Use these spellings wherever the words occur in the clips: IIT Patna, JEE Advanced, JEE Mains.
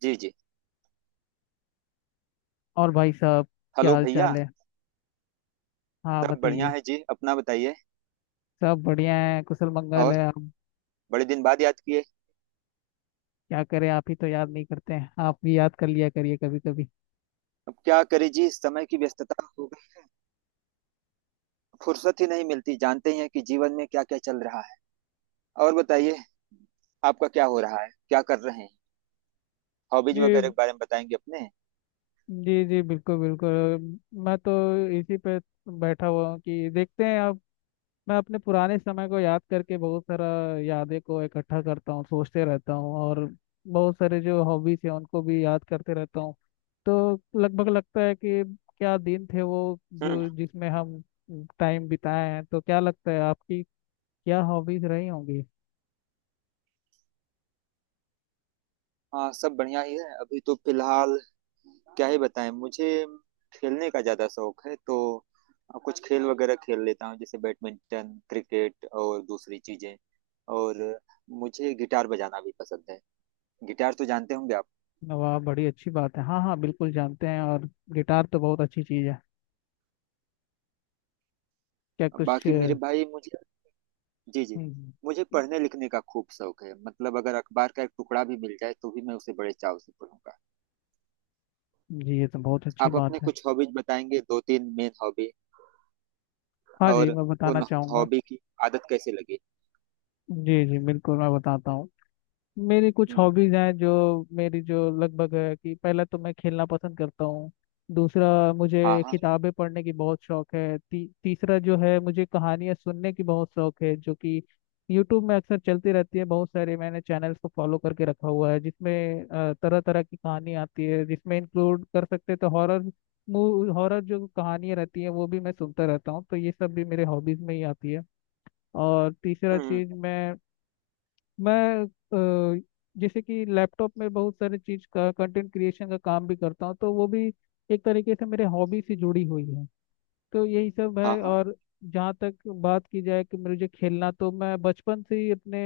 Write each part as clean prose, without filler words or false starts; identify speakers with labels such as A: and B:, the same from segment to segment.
A: जी जी।
B: और भाई साहब, क्या
A: हेलो
B: हाल
A: भैया।
B: चाल है। हाँ,
A: सब बढ़िया
B: बताइए।
A: है जी, अपना बताइए।
B: सब बढ़िया है, कुशल मंगल
A: और
B: है हम।
A: बड़े दिन बाद याद किए।
B: क्या करें, आप ही तो याद नहीं करते हैं। आप भी याद कर लिया करिए कभी कभी।
A: अब क्या करें जी, समय की व्यस्तता हो गई। फुर्सत ही नहीं मिलती, जानते ही हैं कि जीवन में क्या क्या चल रहा है। और बताइए, आपका क्या हो रहा है, क्या कर रहे हैं? हॉबीज
B: ये।
A: वगैरह के बारे में बताएंगे अपने?
B: जी जी, बिल्कुल बिल्कुल। मैं तो इसी पे बैठा हुआ हूँ कि देखते हैं। मैं अपने पुराने समय को याद करके बहुत सारा यादें को इकट्ठा करता हूँ, सोचते रहता हूँ, और बहुत सारे जो हॉबीज हैं उनको भी याद करते रहता हूँ। तो लगभग लगता है कि क्या दिन थे वो
A: हम्म।
B: जो जिसमें हम टाइम बिताए हैं। तो क्या लगता है आपकी क्या हॉबीज रही होंगी।
A: हाँ, सब बढ़िया ही है अभी तो फिलहाल। क्या ही बताएं। मुझे खेलने का ज्यादा शौक है, तो कुछ खेल वगैरह खेल लेता हूँ, जैसे बैडमिंटन, क्रिकेट और दूसरी चीजें। और मुझे गिटार बजाना भी पसंद है। गिटार तो जानते होंगे आप।
B: वाह, बड़ी अच्छी बात है। हाँ हाँ, बिल्कुल जानते हैं। और गिटार तो बहुत अच्छी चीज़ है। क्या कुछ।
A: बाकी मेरे भाई मुझे। जी जी।
B: हम्म।
A: मुझे पढ़ने लिखने का खूब शौक है, मतलब अगर अखबार का एक टुकड़ा भी मिल जाए तो भी मैं उसे बड़े चाव से पढ़ूंगा।
B: जी, ये तो बहुत अच्छी
A: आप अपने
B: बात है।
A: कुछ हॉबीज बताएंगे, दो तीन मेन हॉबी?
B: हाँ जी,
A: और
B: मैं बताना
A: उन
B: चाहूँगा।
A: हॉबी की आदत कैसे लगी?
B: जी जी, बिल्कुल। मैं बताता हूँ। मेरी कुछ
A: हम्म।
B: हॉबीज हैं जो मेरी जो लगभग है कि पहला तो मैं खेलना पसंद करता हूँ। दूसरा, मुझे
A: हाँ हाँ।
B: किताबें पढ़ने की बहुत शौक है। तीसरा जो है, मुझे कहानियाँ सुनने की बहुत शौक है, जो कि यूट्यूब में अक्सर चलती रहती है। बहुत सारे मैंने चैनल्स को फॉलो करके रखा हुआ है, जिसमें तरह तरह की कहानी आती है, जिसमें इंक्लूड कर सकते हैं तो हॉरर, मूव हॉरर जो कहानियाँ रहती हैं, वो भी मैं सुनता रहता हूँ। तो ये सब भी मेरे हॉबीज में ही आती है। और तीसरा
A: हम्म।
B: चीज मैं अ, जैसे कि लैपटॉप में बहुत सारे चीज का कंटेंट क्रिएशन का काम भी करता हूँ, तो वो भी एक तरीके से मेरे हॉबी से जुड़ी हुई है। तो यही सब
A: हाँ
B: है।
A: हाँ।
B: और जहाँ तक बात की जाए कि मुझे खेलना, तो मैं बचपन से ही अपने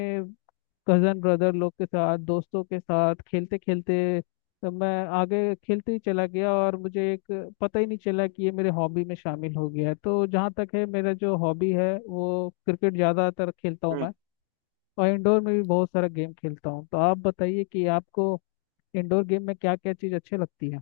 B: कजन ब्रदर लोग के साथ, दोस्तों के साथ खेलते खेलते, तो मैं आगे खेलते ही चला गया और मुझे एक पता ही नहीं चला कि ये मेरे हॉबी में शामिल हो गया है। तो जहाँ तक है, मेरा जो हॉबी है वो क्रिकेट, ज़्यादातर खेलता हूँ
A: हम्म।
B: मैं। और इंडोर में भी बहुत सारा गेम खेलता हूँ। तो आप बताइए कि आपको इंडोर गेम में क्या क्या चीज़ अच्छी लगती है।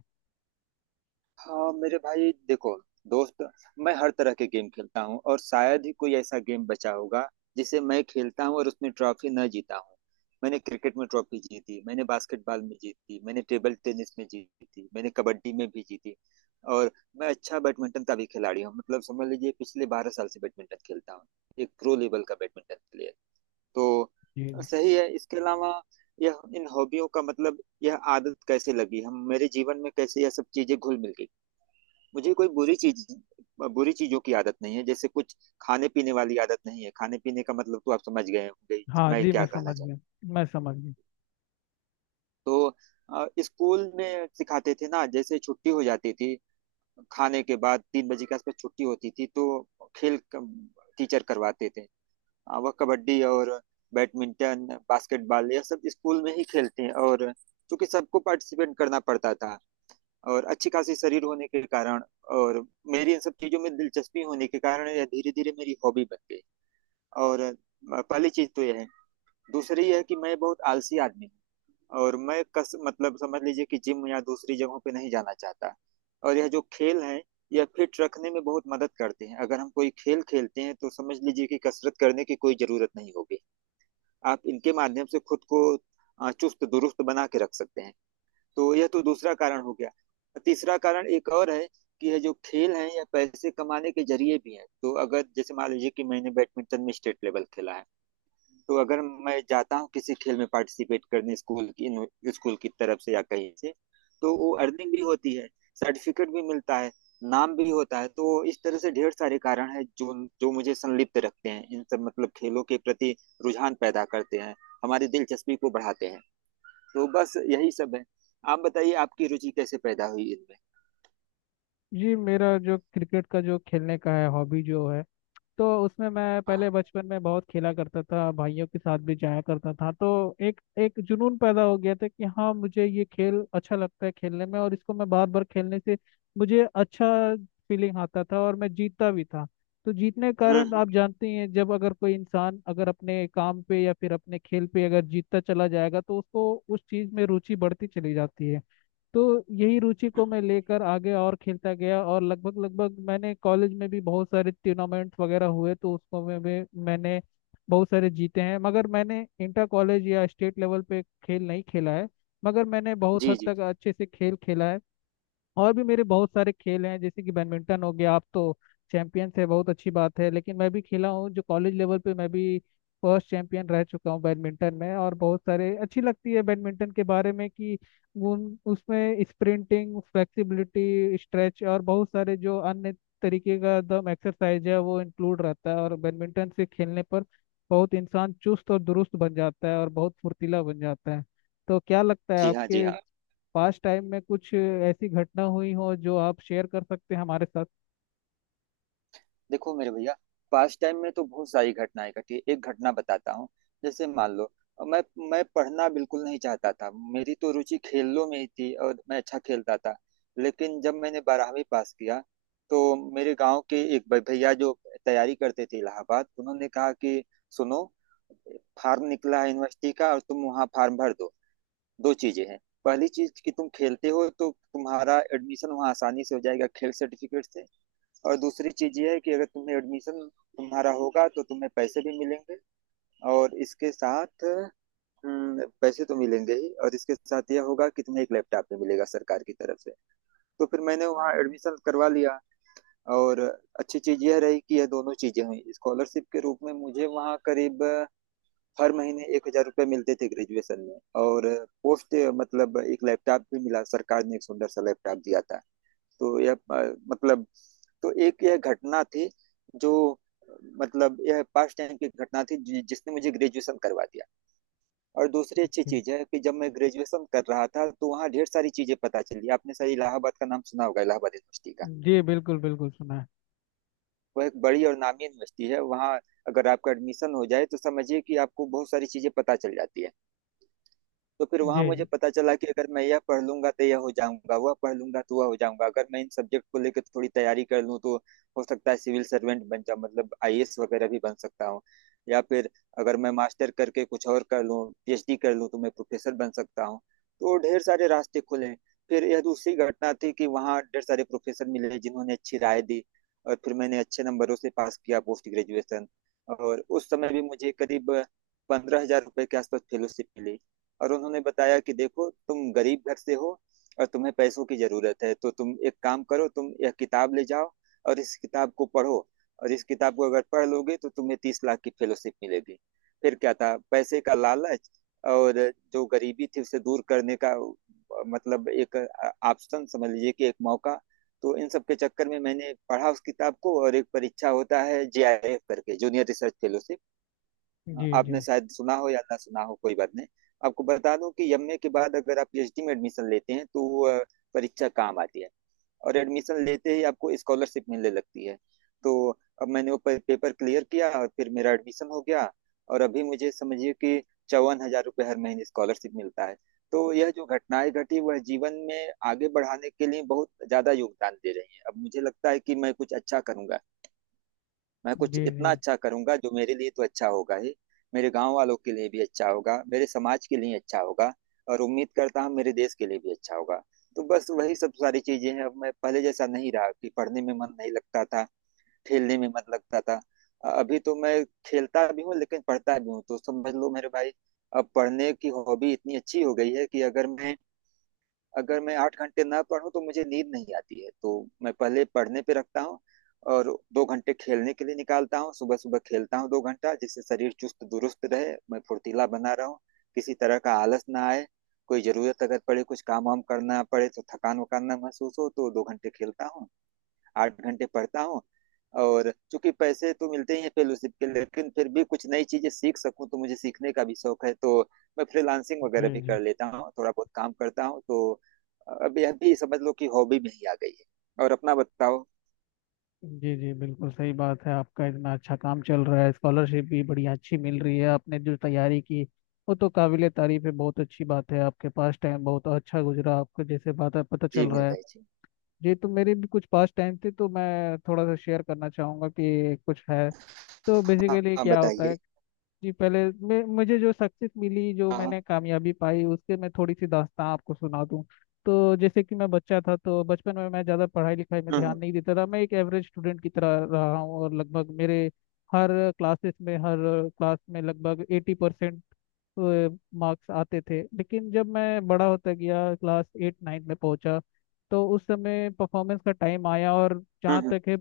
A: हाँ मेरे भाई, देखो दोस्त, मैं हर तरह के गेम खेलता हूँ और शायद ही कोई ऐसा गेम बचा होगा जिसे मैं खेलता हूँ और उसमें ट्रॉफी न जीता हूँ। मैंने क्रिकेट में ट्रॉफी जीती, मैंने बास्केटबॉल में जीती, मैंने टेबल टेनिस में जीती, मैंने कबड्डी में भी जीती। और मैं अच्छा बैडमिंटन का भी खिलाड़ी हूँ, मतलब समझ लीजिए पिछले 12 साल से बैडमिंटन खेलता हूँ। एक प्रो लेवल का बैडमिंटन प्लेयर। तो
B: जी जी।
A: सही है। इसके अलावा यह इन हॉबियों का मतलब, यह आदत कैसे लगी, हम मेरे जीवन में कैसे यह सब चीजें घुल मिल गई। मुझे कोई बुरी चीज, बुरी चीजों की आदत नहीं है, जैसे कुछ खाने पीने वाली आदत नहीं है। खाने पीने का मतलब तो आप समझ गए होंगे
B: हाँ
A: मैं
B: जी, मैं
A: क्या कहना
B: समझ गया,
A: चाहता
B: मैं समझ गया।
A: हूं। तो स्कूल में सिखाते थे ना, जैसे छुट्टी हो जाती थी, खाने के बाद 3 बजे के आसपास छुट्टी होती थी, तो खेल टीचर करवाते थे, वह कबड्डी और बैडमिंटन, बास्केटबॉल, यह सब स्कूल में ही खेलते हैं। और चूंकि सबको पार्टिसिपेट करना पड़ता था और अच्छी खासी शरीर होने के कारण और मेरी इन सब चीजों में दिलचस्पी होने के कारण यह धीरे धीरे मेरी हॉबी बन गई। और पहली चीज तो यह है। दूसरी यह है कि मैं बहुत आलसी आदमी हूँ और मैं कस मतलब समझ लीजिए कि जिम या दूसरी जगहों पे नहीं जाना चाहता। और यह जो खेल है, यह फिट रखने में बहुत मदद करते हैं। अगर हम कोई खेल खेलते हैं तो समझ लीजिए कि कसरत करने की कोई जरूरत नहीं होगी। आप इनके माध्यम से खुद को चुस्त दुरुस्त बना के रख सकते हैं। तो यह तो दूसरा कारण हो गया। तीसरा कारण एक और है, कि यह जो खेल है, यह पैसे कमाने के जरिए भी है। तो अगर जैसे मान लीजिए कि मैंने बैडमिंटन में स्टेट लेवल खेला है, तो अगर मैं जाता हूँ किसी खेल में पार्टिसिपेट करने स्कूल की तरफ से या कहीं से, तो वो अर्निंग भी होती है, सर्टिफिकेट भी मिलता है, नाम भी होता है। तो इस तरह से ढेर सारे कारण है, जो जो मुझे संलिप्त रखते हैं इन सब मतलब खेलों के प्रति, रुझान पैदा करते हैं, हमारी दिलचस्पी को बढ़ाते हैं। तो बस यही सब है। आप बताइए, आपकी रुचि कैसे पैदा हुई इनमें?
B: जी, मेरा जो क्रिकेट का जो खेलने का है हॉबी जो है, तो उसमें मैं पहले
A: हाँ।
B: बचपन में बहुत खेला करता था, भाइयों के साथ भी जाया करता था। तो एक एक जुनून पैदा हो गया था कि हाँ, मुझे ये खेल अच्छा लगता है खेलने में, और इसको मैं बार बार खेलने से मुझे अच्छा फीलिंग आता था और मैं जीतता भी था। तो जीतने के कारण
A: हम्म।
B: आप जानते ही हैं, जब अगर कोई इंसान अगर अपने काम पे या फिर अपने खेल पे अगर जीतता चला जाएगा, तो उसको उस चीज़ में रुचि बढ़ती चली जाती है। तो यही रुचि को
A: हम्म।
B: मैं लेकर आगे और खेलता गया, और लगभग लगभग मैंने कॉलेज में भी बहुत सारे टूर्नामेंट्स वगैरह हुए, तो उसको में भी मैंने बहुत सारे जीते हैं। मगर मैंने इंटर कॉलेज या स्टेट लेवल पे खेल नहीं खेला है, मगर मैंने बहुत
A: जी
B: हद
A: जी।
B: तक अच्छे से खेल खेला है। और भी मेरे बहुत सारे खेल हैं, जैसे कि बैडमिंटन हो गया। आप तो चैंपियंस है, बहुत अच्छी बात है। लेकिन मैं भी खेला हूँ, जो कॉलेज लेवल पे मैं भी फर्स्ट चैंपियन रह चुका हूँ बैडमिंटन में। और बहुत सारे अच्छी लगती है बैडमिंटन के बारे में कि उन उसमें स्प्रिंटिंग, फ्लेक्सिबिलिटी, स्ट्रेच और बहुत सारे जो अन्य तरीके का एकदम एक्सरसाइज है, वो इंक्लूड रहता है। और बैडमिंटन से खेलने पर बहुत इंसान चुस्त और दुरुस्त बन जाता है, और बहुत फुर्तीला बन जाता है। तो क्या लगता है,
A: जी हाँ, जी
B: आपके
A: हाँ।
B: पास्ट टाइम में कुछ ऐसी घटना हुई हो जो आप शेयर कर सकते हैं हमारे साथ।
A: देखो मेरे भैया, पास्ट टाइम में तो बहुत सारी घटनाएं घटी है। एक घटना बताता हूँ। जैसे मान लो, मैं मैं पढ़ना बिल्कुल नहीं चाहता था, मेरी तो रुचि खेलों में ही थी और मैं अच्छा खेलता था। लेकिन जब मैंने 12वीं पास किया तो मेरे गांव के एक भैया जो तैयारी करते थे इलाहाबाद, उन्होंने कहा कि सुनो, फार्म निकला है यूनिवर्सिटी का और तुम वहाँ फार्म भर दो। दो चीजें हैं। पहली चीज कि तुम खेलते हो तो तुम्हारा एडमिशन वहाँ आसानी से हो जाएगा खेल सर्टिफिकेट से। और दूसरी चीज ये है कि अगर तुम्हें एडमिशन, तुम्हारा होगा तो तुम्हें पैसे भी मिलेंगे, और इसके साथ, पैसे तो मिलेंगे ही, और इसके साथ यह होगा कि तुम्हें एक लैपटॉप भी मिलेगा सरकार की तरफ से। तो फिर मैंने वहाँ एडमिशन करवा लिया। और अच्छी चीज यह रही कि यह दोनों चीजें हुई, स्कॉलरशिप के रूप में मुझे वहाँ करीब हर महीने 1,000 रुपये मिलते थे ग्रेजुएशन में। और पोस्ट मतलब एक लैपटॉप भी मिला, सरकार ने एक सुंदर सा लैपटॉप दिया था। तो यह मतलब, तो एक यह घटना थी, जो मतलब यह पास्ट टाइम की घटना थी जिसने मुझे ग्रेजुएशन करवा दिया। और दूसरी अच्छी
B: जी
A: चीज है कि जब मैं ग्रेजुएशन कर रहा था तो वहाँ ढेर सारी चीजें पता चली। आपने शायद इलाहाबाद का नाम सुना होगा, इलाहाबाद यूनिवर्सिटी का।
B: जी, बिल्कुल बिल्कुल सुना है।
A: वह एक बड़ी और नामी यूनिवर्सिटी है। वहाँ अगर आपका एडमिशन हो जाए तो समझिए कि आपको बहुत सारी चीजें पता चल जाती है। तो फिर वहां मुझे
B: जी
A: पता चला कि अगर मैं यह पढ़ लूंगा तो यह हो जाऊंगा, वह पढ़ लूंगा तो वह हो जाऊंगा। अगर मैं इन सब्जेक्ट को लेकर थोड़ी तैयारी कर लूँ तो हो सकता है सिविल सर्वेंट बन जाऊं, मतलब आईएएस वगैरह भी बन सकता हूँ। या फिर अगर मैं मास्टर करके कुछ और कर लूँ, पीएचडी कर लूँ, तो मैं प्रोफेसर बन सकता हूँ। तो ढेर सारे रास्ते खुले। फिर यह दूसरी घटना थी कि वहाँ ढेर सारे प्रोफेसर मिले जिन्होंने अच्छी राय दी। और फिर मैंने अच्छे नंबरों से पास किया पोस्ट ग्रेजुएशन। और उस समय भी मुझे करीब 15,000 रुपये के आसपास फेलोशिप मिली। और उन्होंने बताया कि देखो, तुम गरीब घर से हो और तुम्हें पैसों की जरूरत है, तो तुम एक काम करो, तुम यह किताब ले जाओ और इस किताब को पढ़ो। और इस किताब को अगर पढ़ लोगे तो तुम्हें 30 लाख की फेलोशिप मिलेगी। फिर क्या था, पैसे का लालच और जो गरीबी थी उसे दूर करने का, मतलब एक ऑप्शन समझ लीजिए, कि एक मौका। तो इन सब के चक्कर में मैंने पढ़ा उस किताब को। और एक परीक्षा होता है जेआईएफ करके, जूनियर रिसर्च फेलोशिप।
B: जी जी
A: आपने शायद सुना हो या ना सुना हो, कोई बात नहीं। आपको बता दूं कि एमए के बाद अगर आप पीएचडी में एडमिशन लेते हैं तो वो, परीक्षा काम आती है। और एडमिशन लेते ही आपको स्कॉलरशिप मिलने लगती है। तो अब मैंने वो पेपर क्लियर किया और फिर मेरा एडमिशन हो गया। और अभी मुझे समझिए कि 54,000 रुपये हर महीने स्कॉलरशिप मिलता है। तो यह जो घटनाएं घटी वह जीवन में आगे बढ़ाने के लिए बहुत ज्यादा योगदान दे रही हैं। अब मुझे लगता है कि मैं कुछ अच्छा करूंगा। मैं कुछ
B: जी, जी
A: इतना अच्छा करूंगा जो मेरे लिए तो अच्छा होगा ही, मेरे गांव वालों के लिए भी अच्छा होगा, मेरे समाज के लिए अच्छा होगा, और उम्मीद करता हूँ मेरे देश के लिए भी अच्छा होगा। तो बस वही सब सारी चीजें हैं। अब मैं पहले जैसा नहीं रहा कि पढ़ने में मन नहीं लगता था, खेलने में मन लगता था। अभी तो मैं खेलता भी हूँ लेकिन पढ़ता भी हूँ। तो समझ लो मेरे भाई, अब पढ़ने की हॉबी इतनी अच्छी हो गई है कि अगर मैं 8 घंटे ना पढूं तो मुझे नींद नहीं आती है। तो मैं पहले पढ़ने पे रखता हूँ, और 2 घंटे खेलने के लिए निकालता हूँ। सुबह सुबह खेलता हूँ 2 घंटा, जिससे शरीर चुस्त दुरुस्त रहे, मैं फुर्तीला बना रहूं, किसी तरह का आलस ना आए। कोई जरूरत अगर पड़े, कुछ काम वाम करना पड़े, तो थकान वकान ना महसूस हो। तो 2 घंटे खेलता हूँ, 8 घंटे पढ़ता हूँ। और चूंकि पैसे तो मिलते ही हैं फेलोशिप के, लेकिन फिर भी कुछ नई चीजें सीख सकूं, तो मुझे सीखने का भी शौक है। तो मैं फ्रीलांसिंग वगैरह भी
B: जी
A: कर लेता हूँ, थोड़ा बहुत काम करता हूँ। तो अब यह भी समझ लो कि हॉबी में ही आ गई है। और अपना बताओ।
B: जी जी जी, बिल्कुल सही बात है। आपका इतना अच्छा काम चल रहा है, स्कॉलरशिप भी बड़ी अच्छी मिल रही है। आपने जो तैयारी की वो तो काबिले तारीफ है। बहुत अच्छी बात है, आपके पास टाइम बहुत अच्छा गुजरा आपको, जैसे बात है पता
A: जी
B: चल
A: मेरे
B: रहा है।
A: भाई जी।
B: जी, तो मेरे भी कुछ पास टाइम थे तो मैं थोड़ा सा शेयर करना चाहूँगा कि कुछ है। तो
A: हाँ
B: बेसिकली
A: हाँ,
B: क्या होता
A: बताइए।
B: है, जी पहले मैं मुझे जो सक्सेस मिली, जो
A: हाँ हाँ।
B: मैंने कामयाबी पाई, उसके मैं थोड़ी सी दास्तां आपको सुना दूं। तो जैसे कि मैं बच्चा था, तो बचपन में मैं ज़्यादा पढ़ाई लिखाई में
A: हम्म
B: ध्यान नहीं देता था। मैं एक एवरेज स्टूडेंट की तरह रहा हूँ, और लगभग मेरे हर क्लासेस में, हर क्लास में लगभग 80% मार्क्स आते थे। लेकिन जब मैं बड़ा होता गया, क्लास एट नाइन्थ में पहुंचा, तो उस समय परफॉर्मेंस का टाइम आया। और जहाँ
A: हम्म।
B: तक है,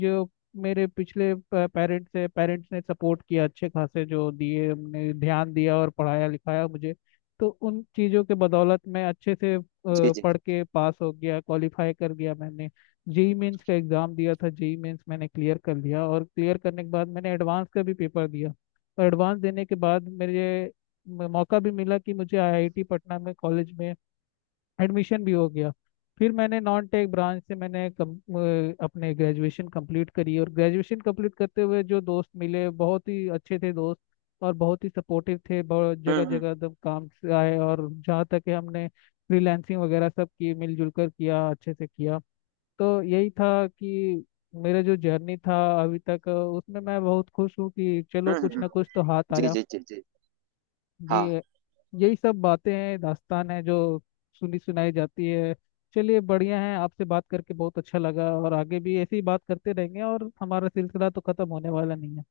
B: जो मेरे पिछले पेरेंट्स ने सपोर्ट किया, अच्छे खासे जो दिए, उनने ध्यान दिया और पढ़ाया लिखाया मुझे। तो उन चीज़ों के बदौलत मैं अच्छे से
A: जी जी।
B: पढ़ के पास हो गया, क्वालिफाई कर गया मैंने। जेई मेंस का एग्ज़ाम दिया था, जेई मेंस मैंने क्लियर कर लिया, और क्लियर करने के बाद मैंने एडवांस का भी पेपर दिया। और एडवांस देने के बाद मेरे मौका भी मिला कि मुझे आईआईटी पटना में, कॉलेज में एडमिशन भी हो गया। फिर मैंने नॉन टेक ब्रांच से मैंने अपने ग्रेजुएशन कंप्लीट करी। और ग्रेजुएशन कंप्लीट करते हुए जो दोस्त मिले बहुत ही अच्छे थे दोस्त, और बहुत ही सपोर्टिव थे, बहुत जगह
A: हम्म।
B: जगह एकदम काम से आए। और जहाँ तक कि हमने फ्रीलैंसिंग वगैरह सब की, मिलजुल कर किया, अच्छे से किया। तो यही था कि मेरा जो जर्नी था अभी तक, उसमें मैं बहुत खुश हूँ कि चलो कुछ
A: हम्म।
B: ना कुछ तो हाथ
A: जी
B: आया।
A: जी जी जी।
B: जी,
A: हाँ।
B: यही सब बातें हैं, दास्तान है जो सुनी सुनाई जाती है। चलिए बढ़िया है, आपसे बात करके बहुत अच्छा लगा, और आगे भी ऐसे ही बात करते रहेंगे, और हमारा सिलसिला तो खत्म होने वाला नहीं है।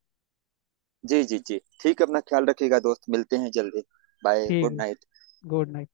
A: जी। जी जी ठीक है, अपना ख्याल रखिएगा दोस्त, मिलते हैं जल्दी। बाय।
B: ठीक
A: गुड
B: है।
A: नाइट।
B: Good night.